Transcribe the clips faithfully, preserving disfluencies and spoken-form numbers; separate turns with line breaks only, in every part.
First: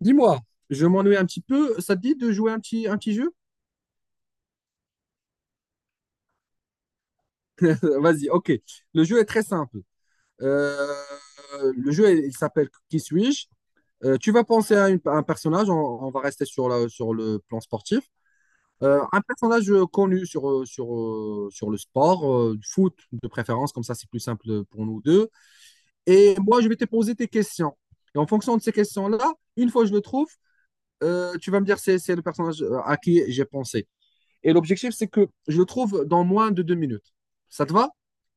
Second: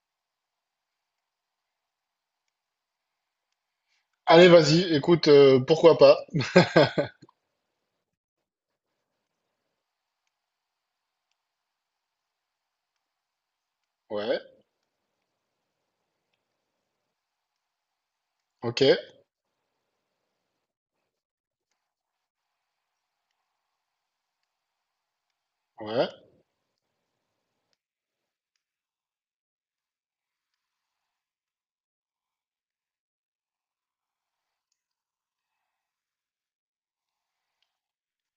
Dis-moi, je m'ennuie un petit peu. Ça te dit de jouer un petit, un petit jeu?
Allez, vas-y, écoute, euh, pourquoi pas?
Vas-y, ok. Le jeu est très simple. Euh, le jeu, il il s'appelle Qui suis-je? Euh, tu
Ouais,
vas penser à, une- à un personnage. On, on va rester sur, la- sur le plan sportif.
ok,
Euh, un personnage connu sur, euh, sur, euh, sur le sport, euh, du foot de préférence, comme ça c'est plus simple pour nous deux.
ouais.
Et moi, je vais te poser tes questions. Et en fonction de ces questions-là, une fois que je le trouve, euh, tu vas me dire c'est c'est le personnage à qui j'ai pensé. Et l'objectif, c'est que je le trouve dans moins de deux minutes. Ça te va?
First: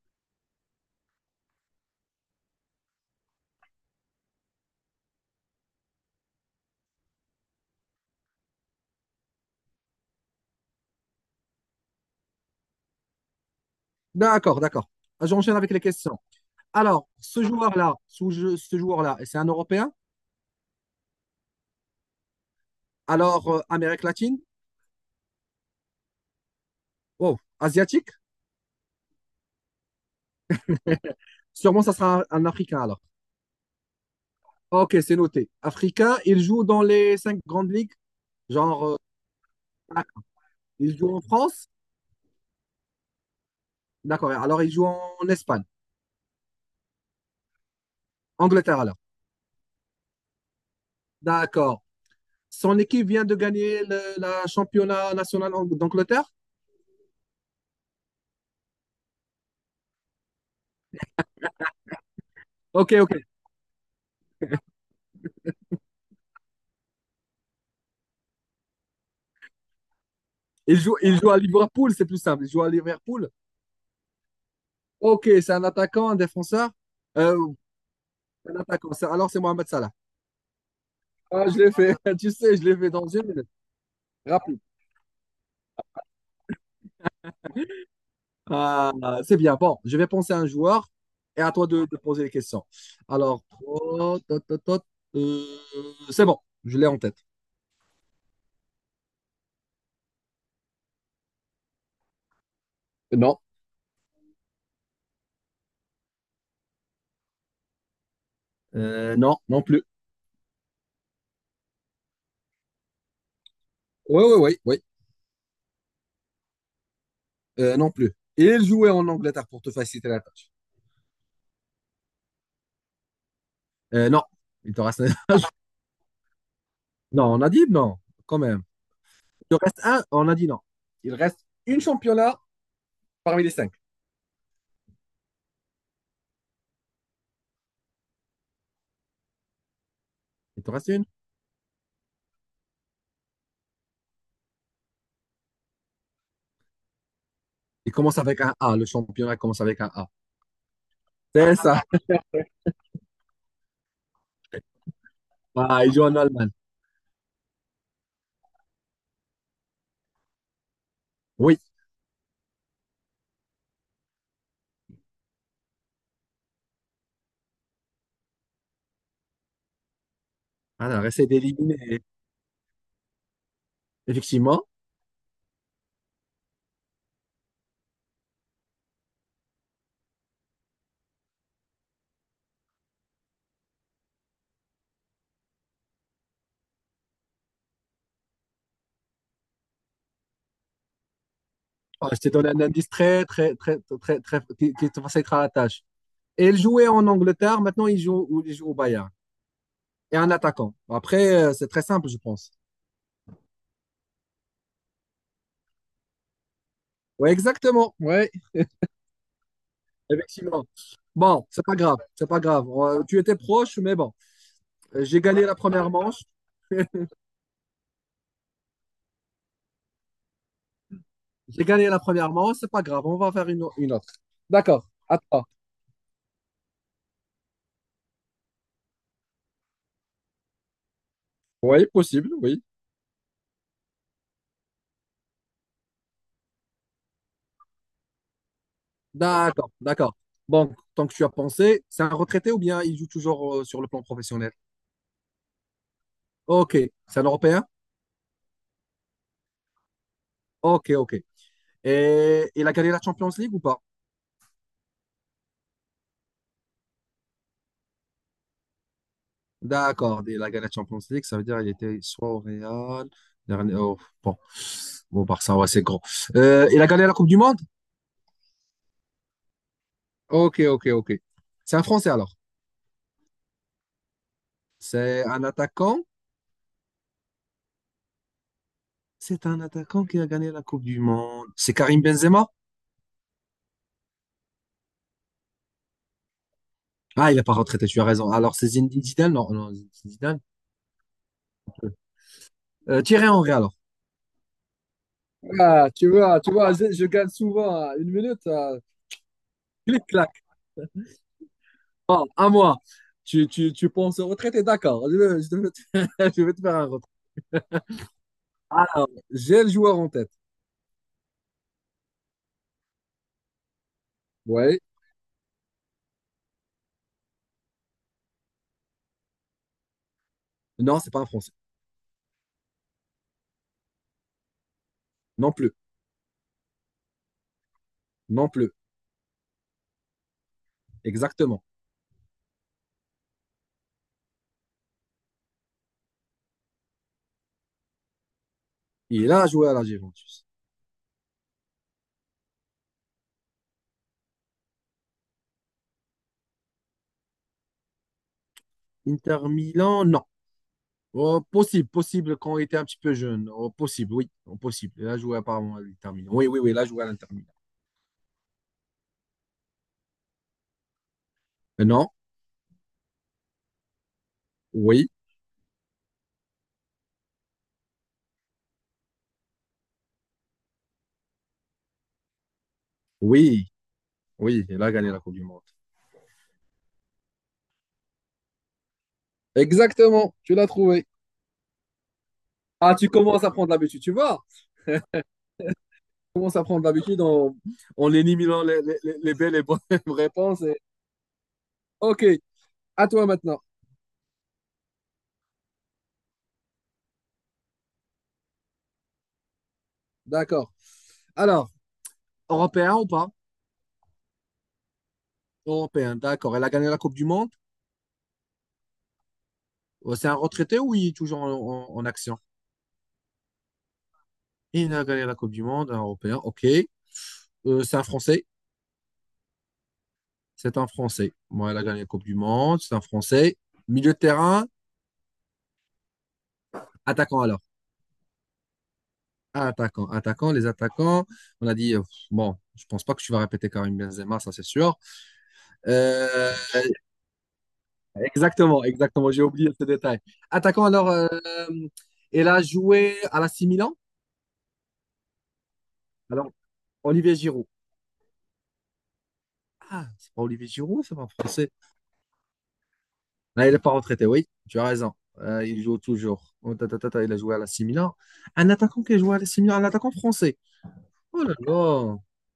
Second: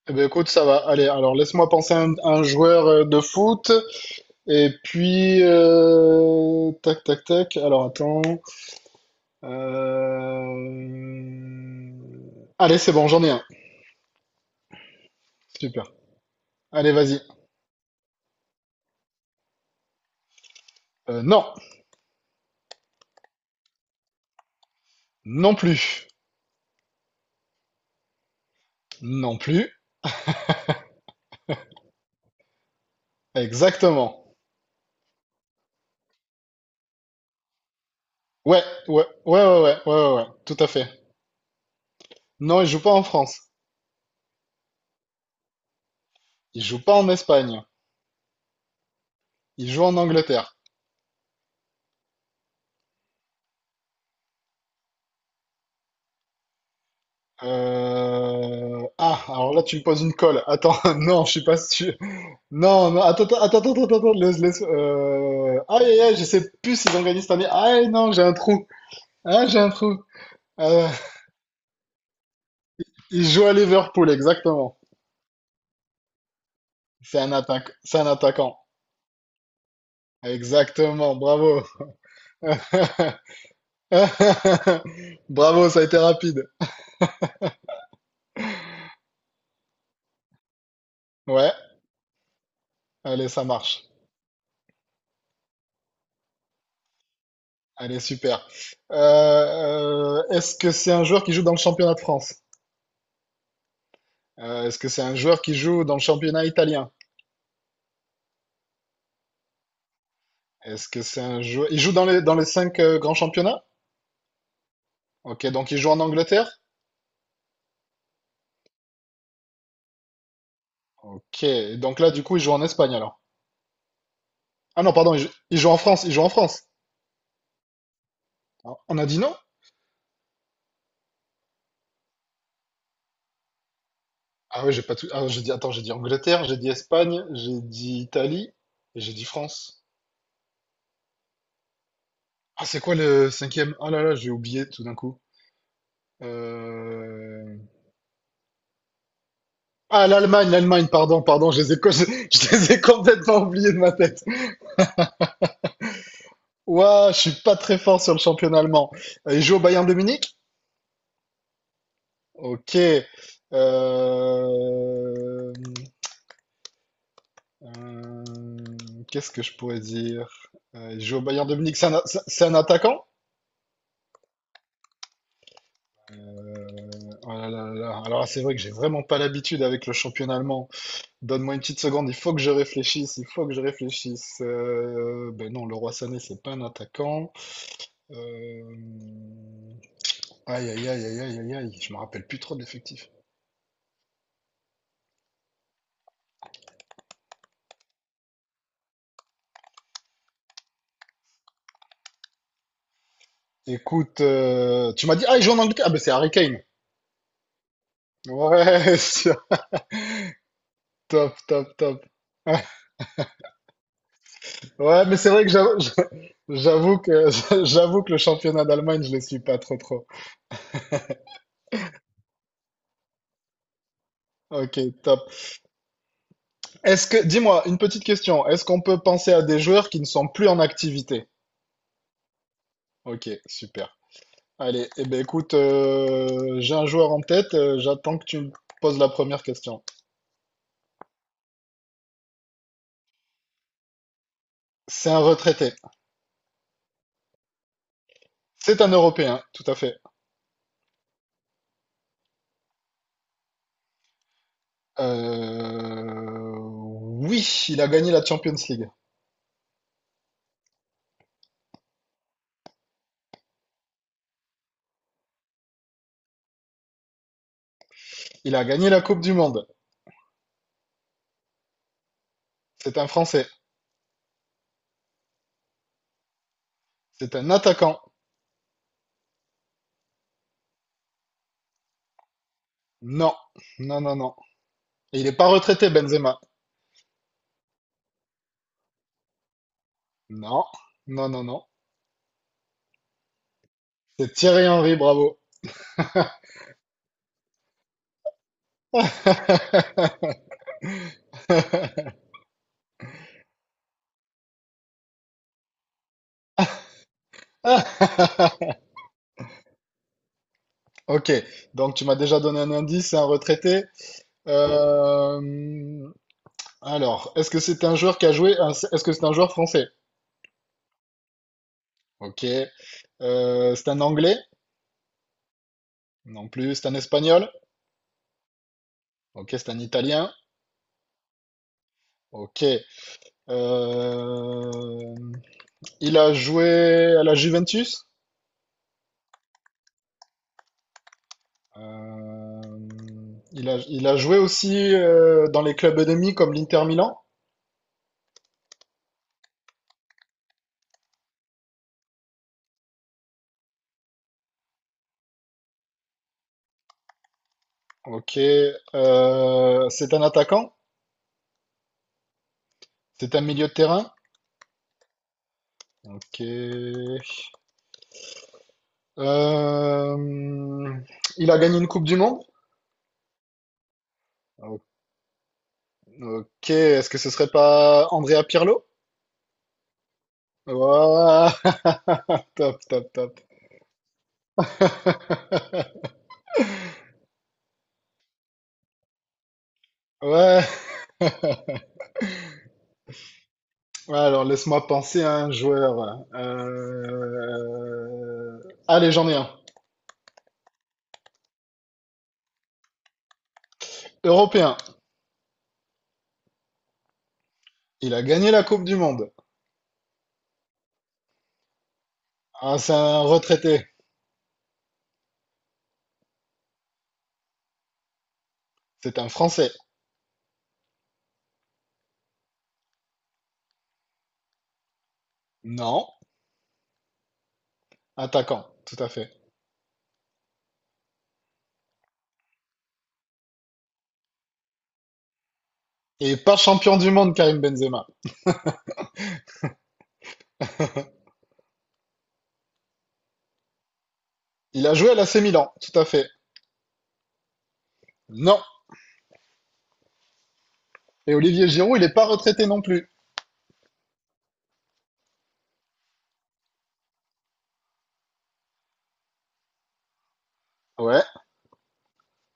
Eh ben, écoute, ça va. Allez, alors laisse-moi penser à un, un joueur euh, de foot. Et puis, euh, tac, tac, tac. Alors, attends. Euh, Allez, c'est bon, j'en ai un.
D'accord, d'accord. J'enchaîne avec les
Super.
questions.
Allez,
Alors,
vas-y.
ce joueur-là, ce, ce joueur-là, c'est un Européen?
Euh, non,
Alors, euh, Amérique latine?
non plus.
Oh, Asiatique?
Non plus.
Sûrement, ça sera un, un Africain alors.
Exactement.
Ok, c'est noté. Africain, il joue dans les cinq grandes ligues.
Ouais,
Genre, euh,
ouais, ouais, ouais, ouais, ouais,
ah,
ouais, ouais, tout à fait.
il joue en France?
Non, il joue pas en France.
D'accord. Alors, il joue en Espagne.
Il joue pas en Espagne.
Angleterre alors.
Il joue en Angleterre.
D'accord. Son équipe vient de gagner le, la championnat national en- d'Angleterre?
Euh, Ah, alors là, tu me poses une colle. Attends, non, je suis pas sûr. Non,
Ok,
non,
ok.
attends, attends, attends, attends, attends, laisse, laisse. Euh... Aïe, aïe, aïe, je sais plus s'ils ont gagné cette année. Aïe, non, j'ai un trou. Ah, j'ai un trou.
Il
Euh,
joue, il joue à Liverpool, c'est plus simple. Il joue à
il
Liverpool.
joue à Liverpool, exactement.
Ok, c'est un attaquant, un défenseur.
C'est un
Euh,
attaque, c'est un
un
attaquant.
attaquant. C'est- Alors c'est Mohamed Salah.
Exactement,
Ah, je
bravo.
l'ai fait. Tu sais, je l'ai fait dans une minute. Rappel-
Bravo, ça a été rapide.
Ah, c'est bien. Bon, je vais penser à un joueur et
Ouais,
à toi de, de poser les questions.
allez,
Alors,
ça marche.
oh, tot, tot, tot. Euh, c'est bon, je l'ai en tête.
Allez, super. Euh, euh, est-ce que c'est un joueur qui joue dans le championnat de France?
Non.
Euh, est-ce que c'est un joueur qui joue dans le championnat italien?
Euh, non, non plus.
Est-ce que c'est un joueur... Il joue dans les, dans les cinq euh, grands championnats?
Oui, oui, oui, oui.
Ok, donc il joue en Angleterre?
Euh, non plus. Il jouait en Angleterre pour te faciliter la tâche.
Ok, donc là, du coup, il joue en Espagne alors.
Euh, non, il
Ah
te
non,
reste.
pardon, il joue, il joue en France, il joue en France.
Non, on a dit non, quand même.
Ah, on a dit non?
Il en reste un, oh, on a dit non. Il reste une championnat parmi les cinq.
Ah ouais, j'ai pas tout... Ah, j'ai dit... Attends, j'ai dit Angleterre, j'ai dit Espagne, j'ai dit Italie, et j'ai dit France.
Il te reste une.
Ah, c'est quoi le cinquième? Oh là là, j'ai oublié tout d'un coup. Euh...
Il commence avec un A. Le championnat commence avec un
Ah,
A.
l'Allemagne, l'Allemagne, pardon, pardon,
C'est
je les ai,
ça.
co- je les ai complètement oubliés de ma tête.
Ah, il joue en Allemagne.
Ouah, je suis pas très fort sur le championnat allemand. Euh, Il joue au Bayern de Munich?
Oui.
Ok. Euh, euh, qu'est-ce que je pourrais dire? Euh, il
Alors,
joue au
essaie
Bayern de Munich, c'est un,
d'éliminer.
c'est- c'est un attaquant?
Effectivement.
Euh, oh là là là là. Alors là, c'est vrai que j'ai vraiment pas l'habitude avec le championnat allemand. Donne-moi une petite seconde, il faut que je réfléchisse, il faut que je réfléchisse. Euh, ben non, le Leroy Sané, c'est pas un attaquant. Euh, Aïe, aïe, aïe, aïe, aïe, aïe, aïe, je me
Ah, je
rappelle
t'ai
plus
donné
trop de
un indice
l'effectif.
très, très, très, très, très, qui, qui te facilitera la tâche. Et il jouait en Angleterre. Maintenant, il joue, il joue au Bayern. Et un attaquant. Après, euh, c'est très simple, je pense.
Écoute, euh, tu m'as dit, ah, il joue en Angleterre. Ah, ben c'est Harry Kane.
Oui, exactement. Oui,
Ouais, sûr.
effectivement.
Top,
Bon, c'est pas
top,
grave,
top.
c'est pas grave. Euh, Tu étais proche, mais bon,
Ouais, mais
j'ai
c'est
gagné
vrai que
la
j'avoue
première manche.
j'avoue que j'avoue que le championnat d'Allemagne, je ne le suis pas trop trop.
J'ai gagné la première manche, c'est pas grave, on va faire une, au- une autre.
Ok,
D'accord, à
top.
toi.
Est-ce que, dis-moi, une petite question. Est-ce qu'on peut penser à des joueurs qui ne sont plus en activité?
Oui, possible, oui.
Ok, super. Allez, eh ben écoute, euh, j'ai un joueur en tête. euh, j'attends que tu me poses la première
D'accord,
question.
d'accord. Donc, tant que tu as pensé, c'est un retraité ou bien il joue toujours euh, sur le plan professionnel?
C'est un retraité.
Ok, c'est un Européen?
C'est un Européen, tout à fait.
Ok, ok. Et il a gagné la Champions League ou pas?
Euh, Oui, il a gagné la Champions League.
D'accord, il a gagné la Champions League, ça veut dire qu'il était soit au Real, dernier- oh, bon, bon, au Barça, ouais, c'est gros. Euh, il a gagné la Coupe du Monde?
Il a gagné la Coupe du Monde.
Ok, ok, ok. C'est un Français alors.
C'est un Français.
C'est un attaquant?
C'est un attaquant.
C'est un attaquant qui a gagné la Coupe du Monde. C'est Karim Benzema?
Non, non, non, non. Et il n'est pas retraité, Benzema.
Ah, il n'est pas retraité, tu as raison. Alors, c'est Zinedine Zidane? Non, non, Zidane.
Non, non, non, non.
Euh, Thierry Henry, alors.
C'est Thierry Henry, bravo.
Ah, tu vois, tu vois, je, je gagne souvent hein, une minute. euh, clic, clac. Ah, à moi. Tu, tu, tu penses au retraité? D'accord. Je vais, je vais te, je vais te faire un retrait. Alors, j'ai le joueur en tête.
Ok, donc tu m'as déjà donné un indice, c'est un retraité.
Ouais.
Euh, Alors, est-ce que c'est un joueur qui a joué, est-ce que c'est un joueur français?
Non, c'est pas un Français.
Ok. Euh, c'est un anglais?
Non plus.
Non plus. C'est un espagnol?
Non plus.
Ok, c'est un italien.
Exactement.
Ok. Euh, il a joué à la Juventus.
Il a joué à la Juventus.
Euh, il a, il a joué aussi euh, dans les clubs ennemis comme l'Inter Milan.
Inter Milan, non. Oh, possible, possible quand on était un petit peu jeune. Oh, possible, oui, oh, possible. Il a joué apparemment à l'Inter Milan. Oui, oui, oui, il a joué à l'Inter Milan.
Ok. Euh, c'est un attaquant.
Euh, Non,
C'est un milieu de terrain.
oui,
Ok. Euh, il a gagné une Coupe du Monde.
oui, oui,
O-
il a gagné la Coupe du Monde.
Ok. Est-ce que ce serait pas Andrea Pirlo?
Exactement, tu l'as trouvé.
Ouah, top,
Ah, tu
top, top.
commences à prendre l'habitude, tu vois. Tu commences à prendre l'habitude en, en éliminant les, les- les- les belles et bonnes
Ouais.
réponses. et- Ok, à toi maintenant.
Ouais, alors, laisse-moi penser à un joueur. Voilà. Euh, allez, j'en ai un.
D'accord. Alors, européen ou pas?
Européen.
Européen, d'accord. Elle a gagné la Coupe du Monde.
Il a gagné la Coupe du Monde.
Euh, C'est un retraité ou il est toujours en, en- en action?
Ah, c'est un retraité.
Il a gagné la Coupe du Monde, un européen. Ok. Euh, c'est un Français.
C'est un Français.
C'est un Français. Bon, elle a gagné la Coupe du Monde. C'est un Français. Milieu de terrain,
Non.
attaquant alors.
Attaquant. Tout à fait.
Attaquant, attaquant, les attaquants. On a dit, euh, bon, je pense pas que tu vas répéter Karim Benzema, ça c'est sûr.
Et
Euh,
pas champion du monde, Karim Benzema.
exactement, exactement, j'ai oublié ce détail. Attaquant alors, euh, elle a joué à la C Milan.
Il a joué à l'A C Milan. Tout à fait.
Alors, Olivier Giroud.
Non.
Ah, c'est pas Olivier Giroud, c'est pas un
Et Olivier
français.
Giroud, il n'est pas retraité non plus.
Là, il est pas retraité, oui, tu as raison. Euh, il joue toujours. Oh, ta, ta, ta, ta, il a joué à la C Milan. Un attaquant qui a joué à la C Milan, un attaquant français.
Ouais.
Oh là là,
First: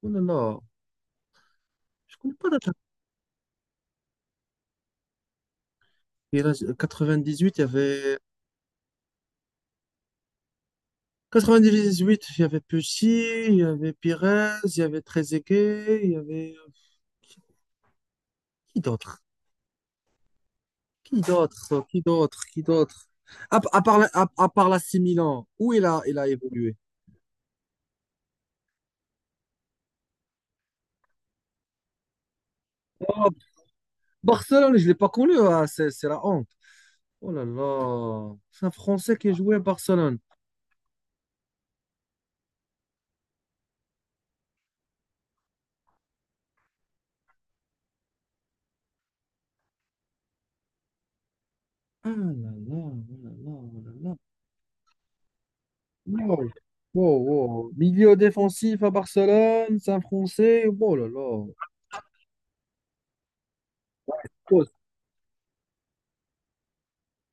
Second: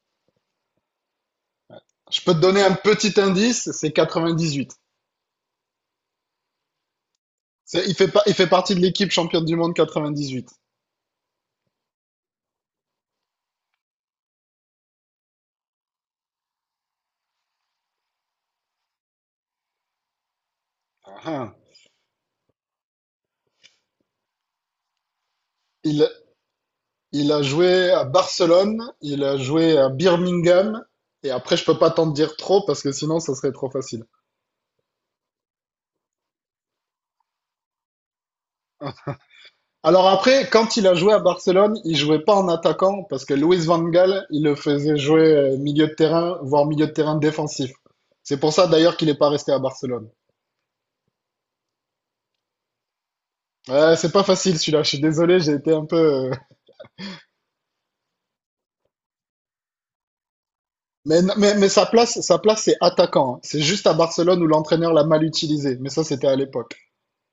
oh là là, je
Je peux
connais
te
pas
donner un
d'attaque.
petit indice. C'est quatre-vingt-dix-huit.
Et là, quatre-vingt-dix-huit, il y
C'est- Il fait,
avait
pas- il fait partie de l'équipe championne du monde quatre-vingt-dix-huit.
quatre-vingt-dix-huit, il y avait Pessi, il y avait Pires, il y avait Trezeguet, il y avait qui qui d'autre?
Ah,
Qui
ah.
d'autre? Qui d'autre? Qui d'autre? À, à part la- à, à part l'A C Milan, où il a
Il,
il a évolué?
il a joué à Barcelone, il a joué à Birmingham, et après, je peux pas t'en dire trop parce que sinon,
Oh,
ça serait trop facile.
Barcelone, je l'ai pas connu, ah, c'est c'est la honte. Oh là là, c'est un Français qui a joué à
Alors
Barcelone.
après, quand il a joué à Barcelone, il jouait pas en attaquant parce que Luis Van Gaal, il le faisait jouer euh, milieu de terrain, voire milieu de terrain défensif. C'est pour ça d'ailleurs qu'il n'est pas resté à Barcelone.
Ah là là, oh là là, oh là
Ouais, c'est
là.
pas facile celui-là, je suis désolé, j'ai été un peu. euh,
Wow, wow, wow. Milieu défensif à Barcelone, Saint-Français, oh là
Mais,
là.
mais, mais sa place, sa place c'est attaquant, hein. C'est juste à Barcelone où
Oh,
l'entraîneur l'a mal utilisé. Mais ça, c'était à l'époque.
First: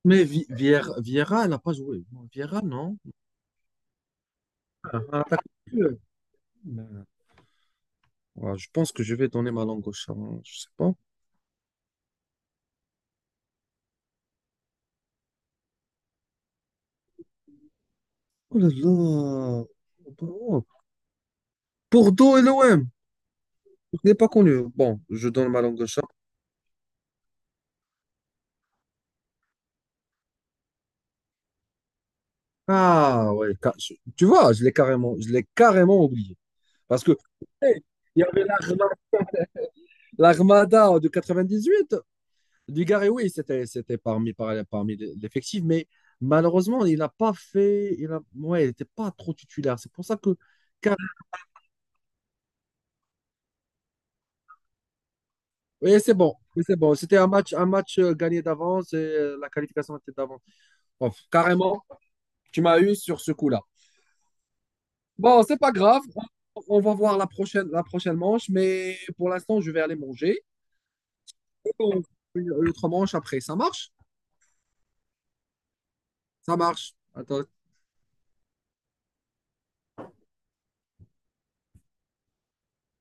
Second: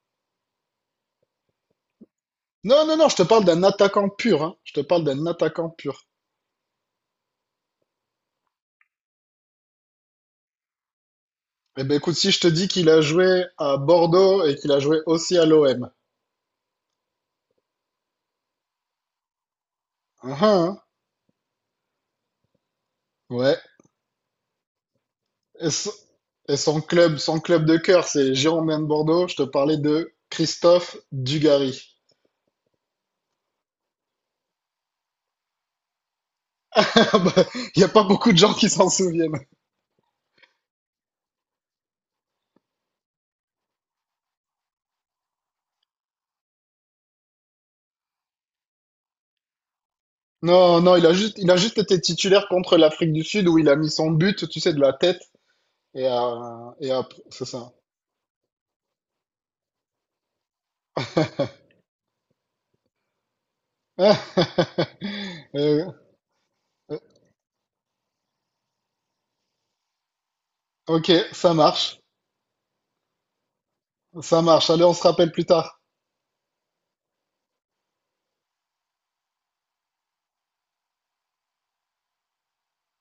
mais Vi- Vier- Vieira, elle n'a pas joué. Vieira,
Non, non,
non.
non, je te parle d'un attaquant pur, hein. Je te
Ah,
parle
ah,
d'un
t'as
attaquant
compris.
pur.
Ouais, je pense que je vais donner ma langue au chat. Hein, je sais pas.
Eh ben écoute, si je te dis qu'il a joué à Bordeaux et qu'il a joué aussi à l'O M.
Oh là là. Oh. Bah,
Ah, ah,
oh.
hein.
Bordeaux et l'O M.
Ouais.
Je n'ai pas connu. Bon, je donne ma
Et,
langue au
so-
chat.
et son club, son club de cœur, c'est Girondins de Bordeaux. Je te parlais de Christophe Dugarry.
Ah ouais. ca- je- Tu vois, je l'ai carrément, je l'ai carrément oublié. Parce que
Il
hey,
n'y a pas
il y
beaucoup de
avait
gens qui s'en
l'Arma-
souviennent.
l'Armada de quatre-vingt-dix-huit. Dugarry, oui, c'était, c'était parmi, par- parmi l'effectif, mais malheureusement, il n'a pas fait. Il a, ouais, il n'était pas trop titulaire. C'est pour ça que.
Non, non,
car-
il a juste, il a juste été titulaire contre l'Afrique du Sud où il a mis son but, tu sais, de la tête.
Oui,
Et,
c'est bon. Oui,
à,
c'est
et
bon.
à-
C'était un
c'est
match, un
ça.
match euh, gagné d'avance et euh, la qualification était d'avance. Bon, carrément, tu m'as eu sur ce coup-là. Bon, c'est pas
Euh,
grave. On, on va
euh,
voir la prochaine, la prochaine manche, mais pour l'instant, je vais aller manger.
ok, ça
Et
marche.
on- une autre manche après. Ça marche?
Ça marche. Allez, on se rappelle plus tard.
Ça marche. Attends,